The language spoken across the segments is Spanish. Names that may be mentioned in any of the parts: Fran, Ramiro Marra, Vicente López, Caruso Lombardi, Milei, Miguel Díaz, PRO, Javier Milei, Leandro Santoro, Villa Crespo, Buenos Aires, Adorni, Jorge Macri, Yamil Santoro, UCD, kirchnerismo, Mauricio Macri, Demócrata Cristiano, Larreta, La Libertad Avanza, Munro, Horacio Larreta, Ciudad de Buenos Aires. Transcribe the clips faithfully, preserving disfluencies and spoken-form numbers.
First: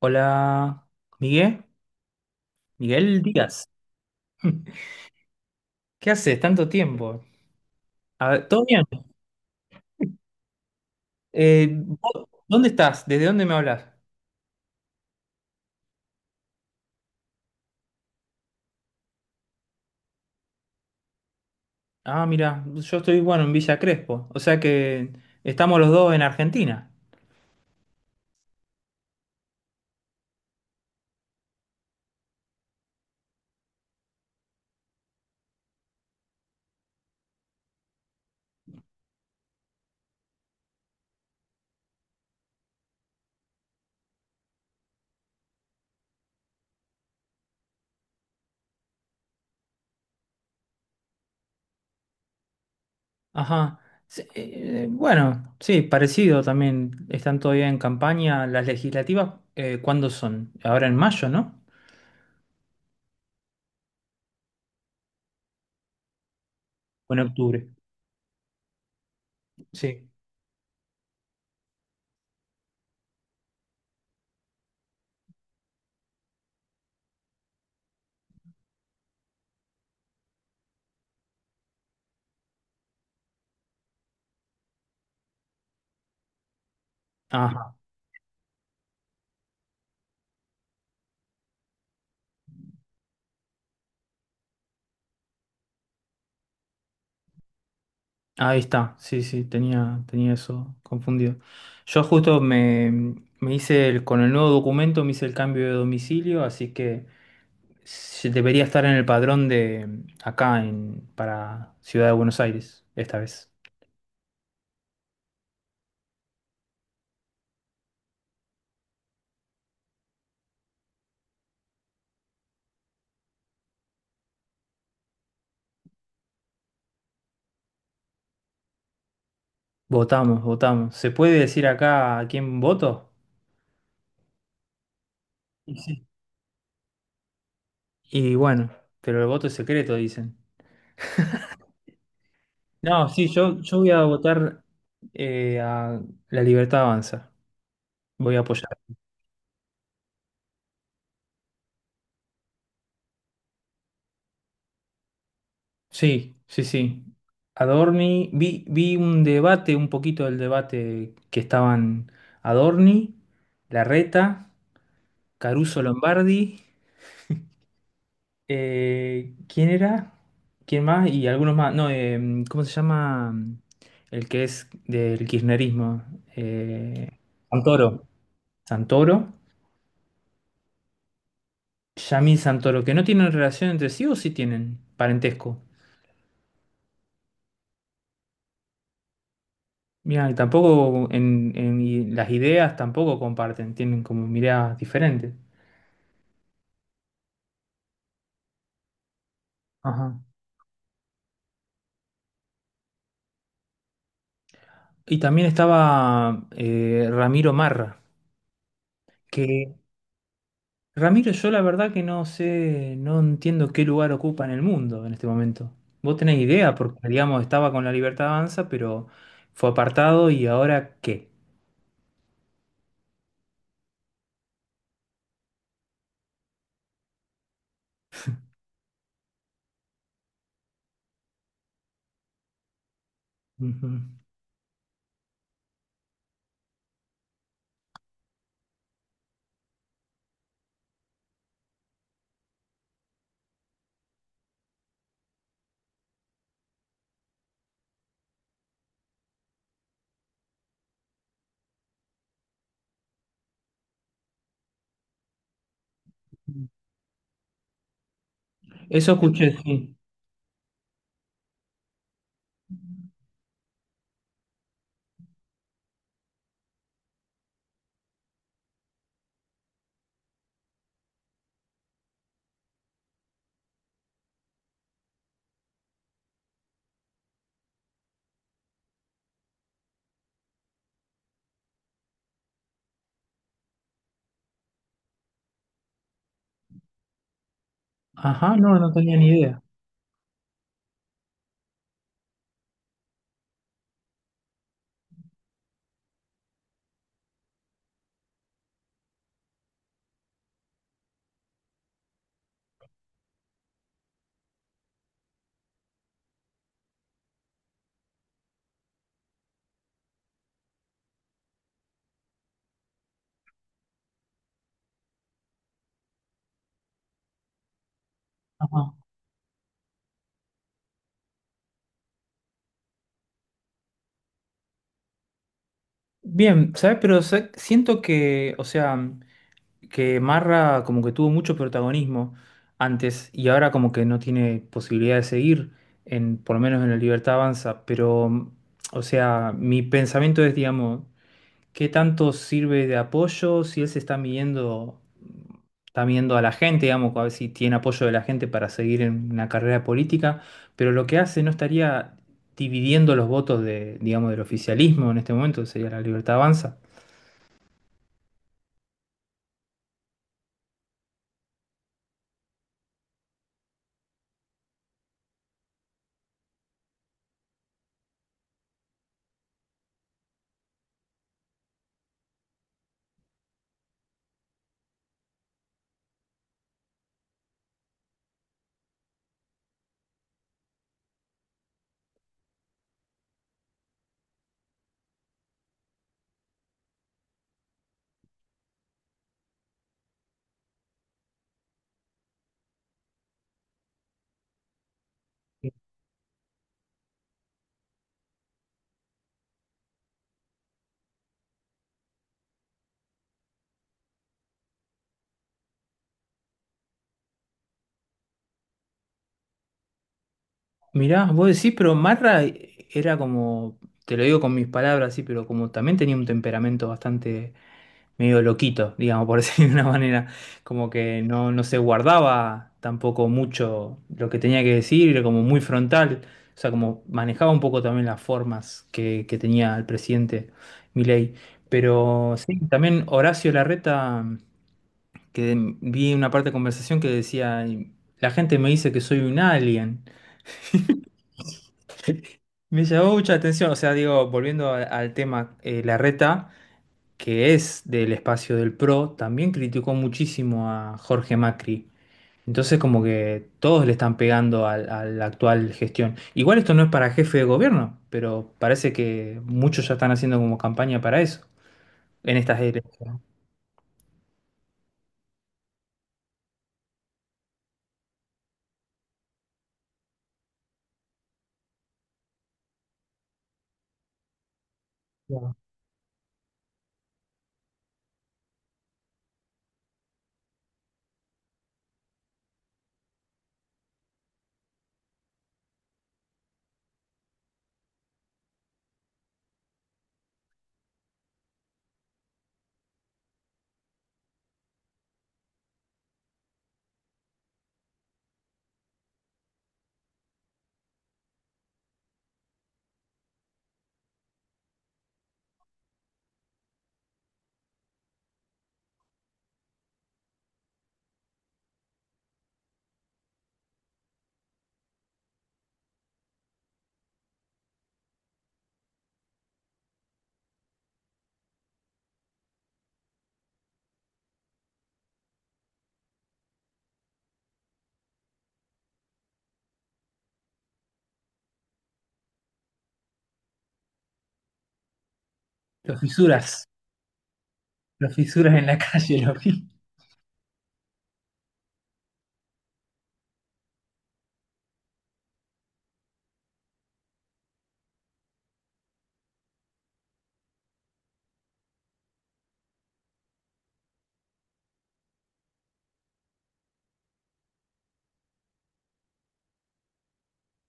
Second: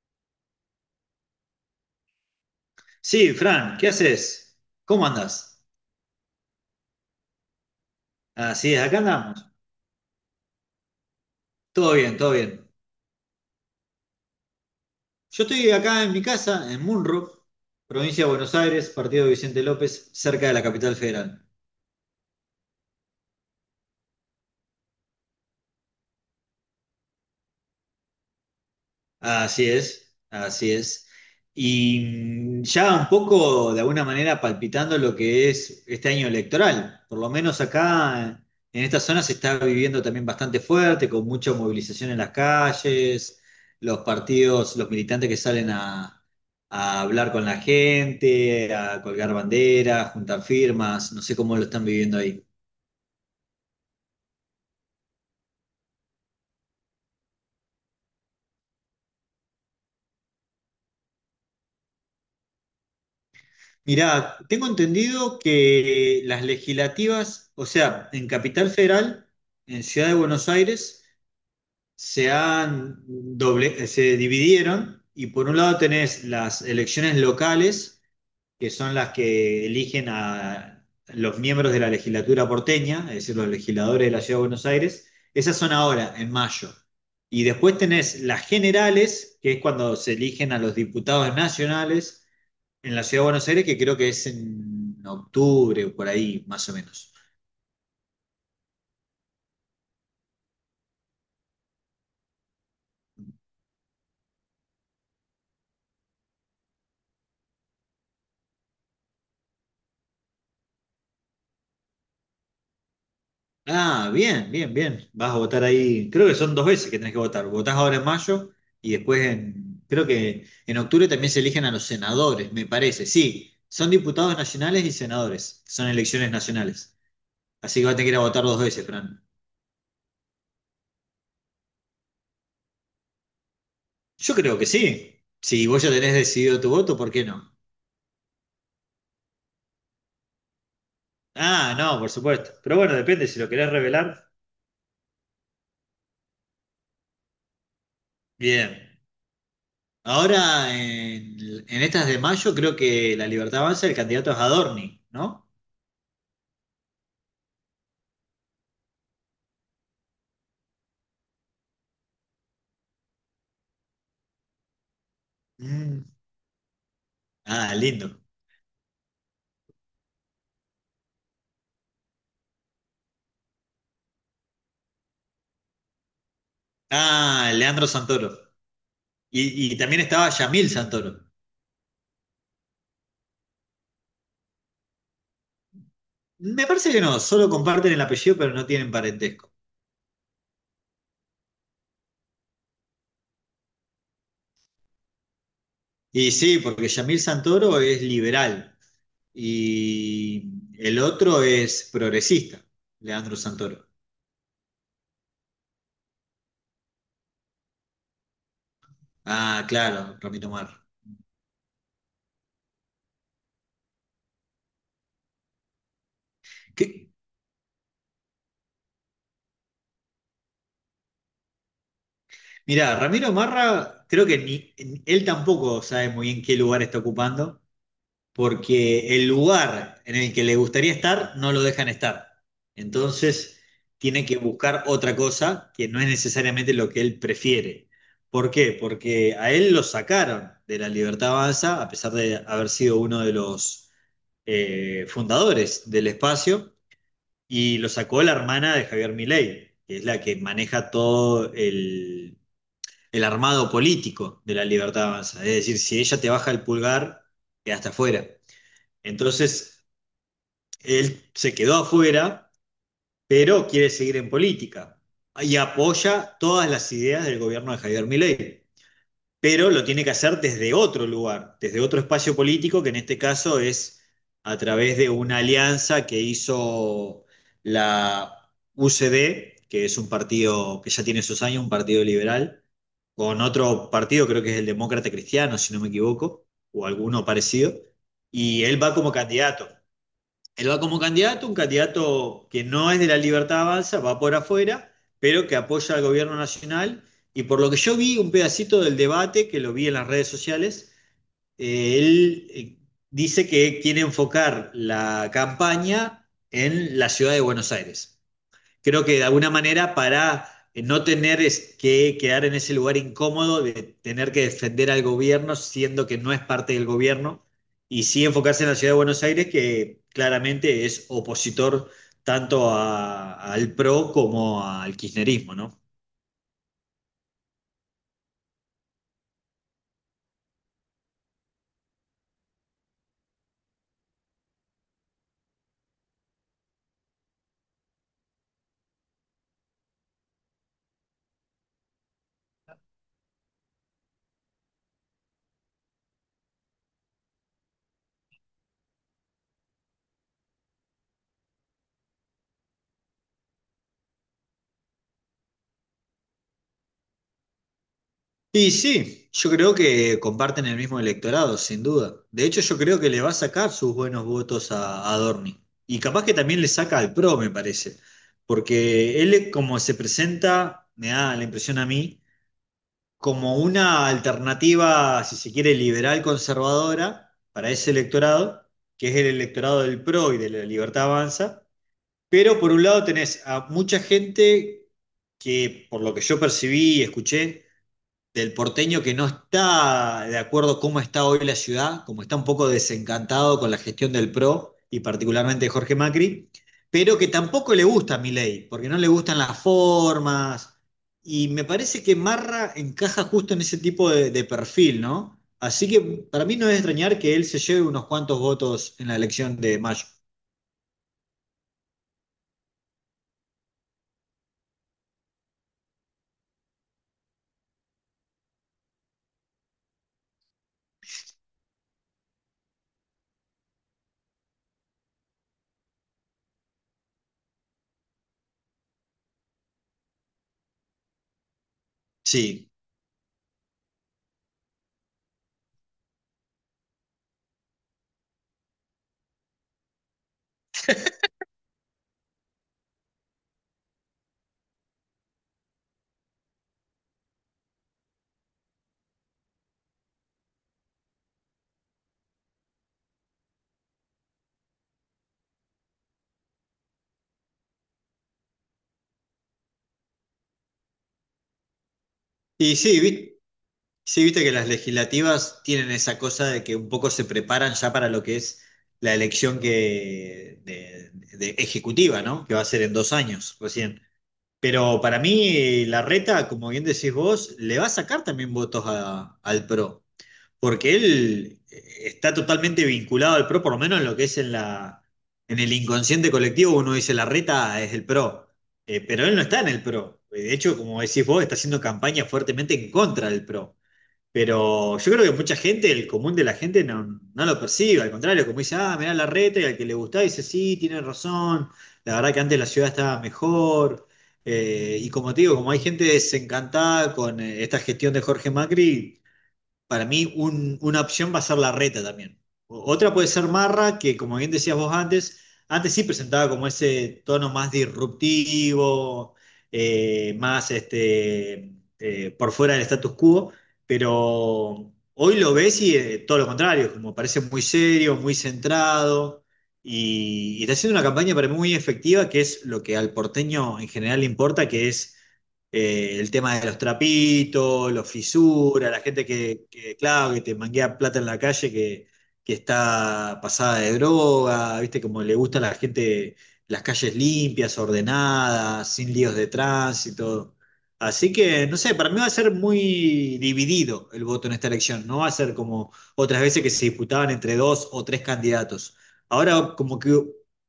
Hola, Miguel, Miguel Sí, Díaz. Fran, ¿qué haces? ¿Cómo andás? ¿Qué haces? Tanto tiempo. A ver, ¿todo Así es, bien? acá andamos. Eh, Todo ¿vos bien, todo bien. ¿dónde estás? ¿Desde dónde me hablas? Yo estoy acá en mi casa, en Munro, provincia de Buenos Aires, partido de Vicente López, cerca de la capital federal. Ah, mira, yo estoy, bueno, en Villa Crespo. O sea que estamos los dos en Argentina. Así es, así es. Y mm, ya un poco, de alguna manera, palpitando lo que es este año electoral. Por lo menos acá, en esta zona, se está viviendo también bastante fuerte, con mucha movilización en las calles, los partidos, los militantes que salen a, a hablar con la gente, a colgar banderas, juntar firmas. No sé cómo lo están viviendo ahí. Ajá. Sí, eh, bueno, sí, parecido también. Están todavía en campaña las legislativas. eh, ¿cuándo son? Ahora en mayo, ¿no? Mirá, tengo entendido que las O en legislativas, octubre. o sea, en Capital Federal, en Sí. Ciudad de Buenos Aires, se han doble- se dividieron y por un lado tenés las elecciones locales, que son las que eligen a los miembros de la legislatura porteña, es decir, los legisladores de la Ciudad de Buenos Aires. Esas son ahora, en mayo. Y Ah, después tenés las generales, que es cuando se eligen a los diputados nacionales en la ciudad de Buenos Aires, que creo que es en octubre o por ahí, más o menos. ahí está, sí, sí, tenía, tenía eso confundido. Yo justo me, me hice el, con el nuevo documento, me hice el cambio de domicilio, así que se- debería estar en el padrón de acá en, para Ciudad de Buenos Aires, esta vez. Ah, bien, bien, bien. Vas a votar ahí. Creo que son dos veces que tenés que votar. Votás ahora en mayo y después en, creo que en octubre también se eligen a los senadores, me parece. Sí, son diputados nacionales y senadores. Son elecciones nacionales. Así que vas a tener que ir a votar dos veces, Fran. Votamos, votamos. ¿Se puede decir acá a quién voto? Yo creo que sí. Si Y vos ya sí. tenés decidido tu voto, ¿por qué no? Y bueno, pero el voto es secreto, dicen. Ah, no, por supuesto. Pero bueno, No, depende sí, si lo yo, querés yo voy a revelar. votar eh, a La Libertad Avanza. Voy a apoyar. Bien. Ahora, en, en estas de mayo, creo que La Libertad Avanza, el candidato es Adorni, ¿no? Sí, sí, sí. Adorni, vi, vi un debate, un poquito del debate que estaban Adorni, Larreta, Caruso Mm. Lombardi, Ah, lindo. eh, ¿quién era? ¿Quién más? Y algunos más. No, em, ¿cómo se llama el que es del kirchnerismo? Eh, Ah, Leandro Santoro. Santoro. Santoro. Y, y también estaba Yamil Santoro. Yamil Santoro, que no tienen relación entre sí o sí tienen parentesco. Me parece que no, solo comparten el apellido, pero no tienen parentesco. Mira, y tampoco en, en i- las ideas tampoco comparten, tienen como miradas diferentes. Y sí, porque Yamil Santoro es liberal Ajá. y el otro es progresista, Leandro Santoro. Y también estaba eh, Ramiro Marra, Ah, que claro, Ramiro Marra. Ramiro yo la verdad que no sé, no entiendo qué lugar ocupa en el mundo en este momento. Vos tenés idea, porque ¿Qué? digamos estaba con la Libertad Avanza, pero fue apartado y ahora qué. Mirá, Ramiro Marra, creo que ni, él tampoco sabe muy bien qué lugar está ocupando, porque el lugar en el que le gustaría estar no lo dejan estar. Entonces Ujú. tiene que buscar otra cosa que no es necesariamente lo que él prefiere. ¿Por qué? Porque a él lo sacaron de la Libertad Avanza, a pesar de haber sido uno de los eh, fundadores del espacio, y lo sacó la hermana de Javier Milei, que es la que maneja todo el, el armado político de la Libertad Avanza. Es decir, si ella te baja el pulgar, quedaste afuera. Eso escuché, Entonces, sí. él se quedó afuera, pero quiere seguir en política y apoya todas las ideas del gobierno de Javier Milei, pero lo tiene que hacer desde otro lugar, desde otro espacio político, que en este caso es a través de una alianza que hizo la U C D, que es un partido que ya tiene sus años, un partido liberal, con otro partido, creo que es el Demócrata Cristiano, si no me equivoco, o alguno parecido, Ajá, y no, él no va como tenía ni idea. candidato. Él va como candidato, un candidato que no es de la Libertad Avanza, va por afuera, pero que apoya al gobierno nacional. Y por lo que yo vi, un pedacito del debate, que lo vi en las redes sociales, eh, él eh, dice que quiere enfocar la campaña en la ciudad de Buenos Aires, creo que de alguna manera para eh, no tener es que quedar en ese lugar incómodo de tener que defender al gobierno siendo que no es parte del gobierno y sí enfocarse en la Ajá. ciudad de Buenos Aires, que claramente es opositor tanto a- al PRO como al kirchnerismo, ¿no? Bien, ¿sabes? Pero sa- siento que, o sea, que Marra como que tuvo mucho protagonismo antes y ahora como que no tiene posibilidad de seguir, en, por lo menos en la Libertad Avanza, pero, o sea, mi pensamiento es, digamos, ¿qué tanto sirve de apoyo si él se está midiendo, está midiendo a la gente, digamos, a ver si tiene apoyo de la gente para seguir en una carrera política, pero lo que hace no estaría dividiendo los votos de, digamos, del oficialismo en este momento, que sería la Libertad Avanza? Y sí, yo creo que comparten el mismo electorado, sin duda. De hecho, yo creo que le va a sacar sus buenos votos a, a Adorni. Y capaz que también le saca al PRO, me parece. Porque él, como se presenta, me da la impresión a mí, como una alternativa, si se quiere, liberal conservadora para ese electorado, que es el electorado del PRO y de la Libertad Avanza. Pero por un lado tenés a mucha gente que, por lo que yo percibí y escuché, del porteño que no está de acuerdo cómo está hoy la ciudad, como está un poco desencantado con la gestión del PRO y particularmente de Jorge Macri, pero que tampoco le gusta a Milei, porque no le gustan las formas. Y me parece que Marra encaja justo en ese tipo de, de perfil, ¿no? Así que para mí no es extrañar que él se lleve unos cuantos votos en la elección de mayo. Mirá, vos decís, pero Marra eh, era como, te lo digo con mis palabras, sí, pero como también tenía un temperamento bastante medio loquito, digamos, por decirlo de una manera, como que no, no se guardaba tampoco mucho lo que tenía que decir, era como muy frontal, o sea, como manejaba un poco también las formas que, que tenía el presidente Milei. Pero sí, Sí. también Horacio Larreta, que vi una parte de conversación que decía, la gente me dice que soy un alien. Me llamó mucha atención, o sea, digo, volviendo a- al tema, eh, Larreta, que es del espacio del P R O, también criticó muchísimo a Jorge Macri. Entonces, como que todos le están pegando al- a la actual gestión. Igual esto no es para jefe de gobierno, pero parece que muchos ya están haciendo como campaña para eso, en estas Y elecciones. sí, sí, viste que las legislativas tienen esa cosa de que un poco se preparan ya para lo que es la elección que de, de ejecutiva, ¿no? Que va a ser en dos años recién. Pero para Claro. mí, Larreta, como bien decís vos, le va a sacar también votos a- al PRO, porque él eh, está totalmente vinculado al PRO, por lo menos en lo que es en la, en el inconsciente colectivo, uno dice Larreta es el PRO. Eh, pero él no está en el PRO. De hecho, como decís vos, está haciendo campaña fuertemente en contra del PRO. Pero yo creo que mucha gente, el común de la gente, no, no lo percibe. Al contrario, como dice, ah, mirá la reta, y al que le gusta dice, sí, tiene razón. La verdad que antes la ciudad estaba mejor. Eh, y como te digo, como hay gente desencantada con eh, esta gestión de Jorge Macri, para mí un- una opción va a ser la reta también. O- Otra puede ser Marra, que como bien decías vos antes, antes sí presentaba como ese tono más disruptivo, eh, más este, eh, por fuera del status quo, pero hoy lo ves y eh, todo lo contrario, como parece muy serio, muy centrado. Y, y está haciendo una campaña para mí muy efectiva, que es lo que al porteño en general le importa, que es Los eh, el tema de fisuras, los trapitos, los los fisuras en la fisuras, la calle, gente lo vi. que, que, claro, que te manguea plata en la calle, que, que está pasada de droga, viste, como le gusta a la gente las calles limpias, ordenadas, sin líos de tránsito. Así que, no sé, para mí va a ser muy dividido el voto en esta elección. No va a ser como otras veces que se disputaban entre dos o tres candidatos. Ahora, como que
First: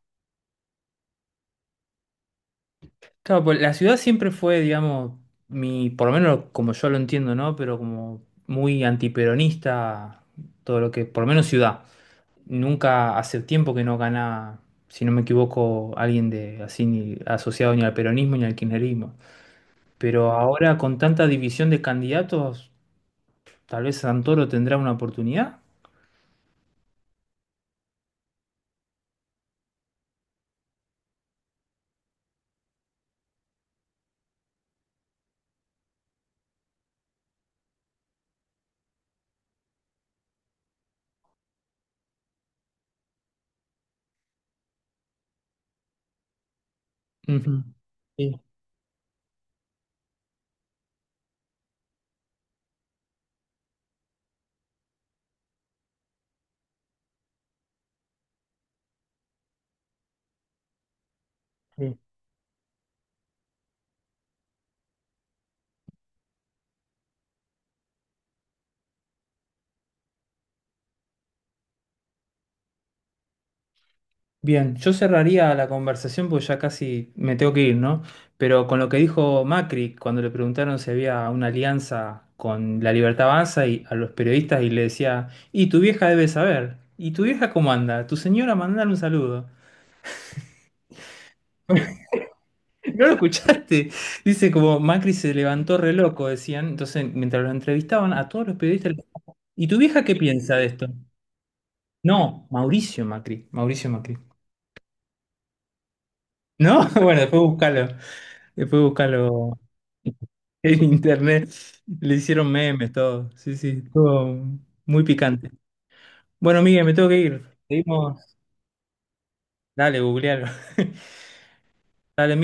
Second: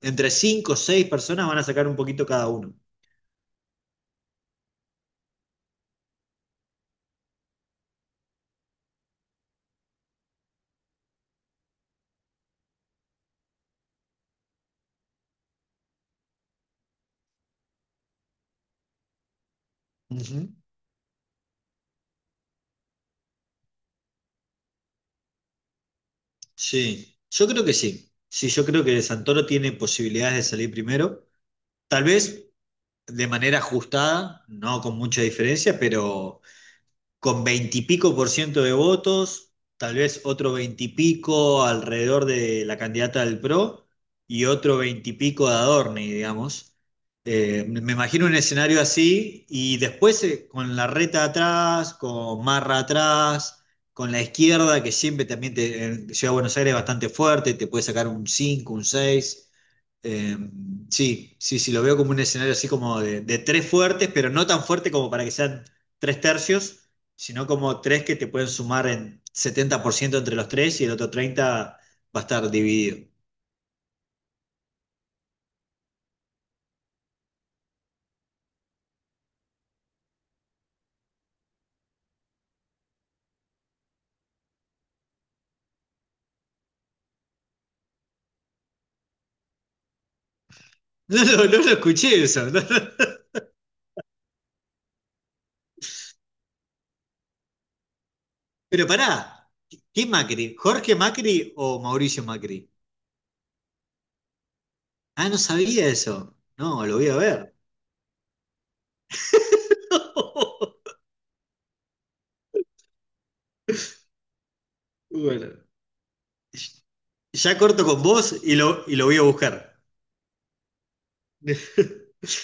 entre cinco o seis personas van a sacar un poquito cada uno. Claro, pues la ciudad siempre fue, digamos, mi, por lo menos como yo lo entiendo, ¿no? Pero como muy antiperonista, todo lo que, por lo menos ciudad. Nunca hace tiempo que no gana, si no me equivoco, alguien de así ni asociado ni al peronismo ni al kirchnerismo. Pero Ujú. ahora con tanta división de candidatos, tal vez Santoro tendrá una oportunidad. Sí, yo creo que sí. Sí, yo creo que Santoro tiene posibilidades de salir primero, tal vez de manera ajustada, no con mucha diferencia, pero con veintipico por ciento de votos, tal vez otro veintipico alrededor de la candidata del PRO y otro veintipico de Adorni, digamos. Ujú. Eh, me imagino un Sí, escenario así y después eh, con la reta atrás, con Marra atrás, con la izquierda que siempre también te, en Ciudad de Buenos Aires es bastante fuerte, te puede sacar un cinco, un seis. Eh, sí, sí, sí, lo sí. veo como un escenario así como de, de tres fuertes, pero no tan fuerte como para que sean tres tercios, sino como tres que te pueden sumar en setenta por ciento entre los tres y el otro treinta por ciento va a estar dividido. Bien, yo cerraría la conversación porque ya casi me tengo que ir, ¿no? Pero con lo que dijo Macri cuando le preguntaron si había una alianza con La Libertad Avanza y a los periodistas y le decía, y tu vieja debe saber, ¿y tu vieja cómo anda? Tu señora mandar un saludo. No, lo- no, lo escuché eso. No, ¿No lo no. escuchaste? Dice como Macri se levantó re loco, decían. Entonces, mientras lo entrevistaban, a todos los Pero periodistas, les- pará, ¿y tu vieja ¿qué qué Macri? piensa de esto? ¿Jorge Macri o Mauricio No, Macri? Mauricio Macri, Mauricio Macri. Ah, no sabía eso. ¿No? No, lo voy a Bueno, después ver. búscalo, después búscalo en internet. Le hicieron memes, todo. Sí, sí, estuvo muy picante. Bueno, Bueno, Miguel, me tengo que ir. ya corto con vos Seguimos. y lo, y lo voy a buscar. Dale, googlealo. Dale, Miguel.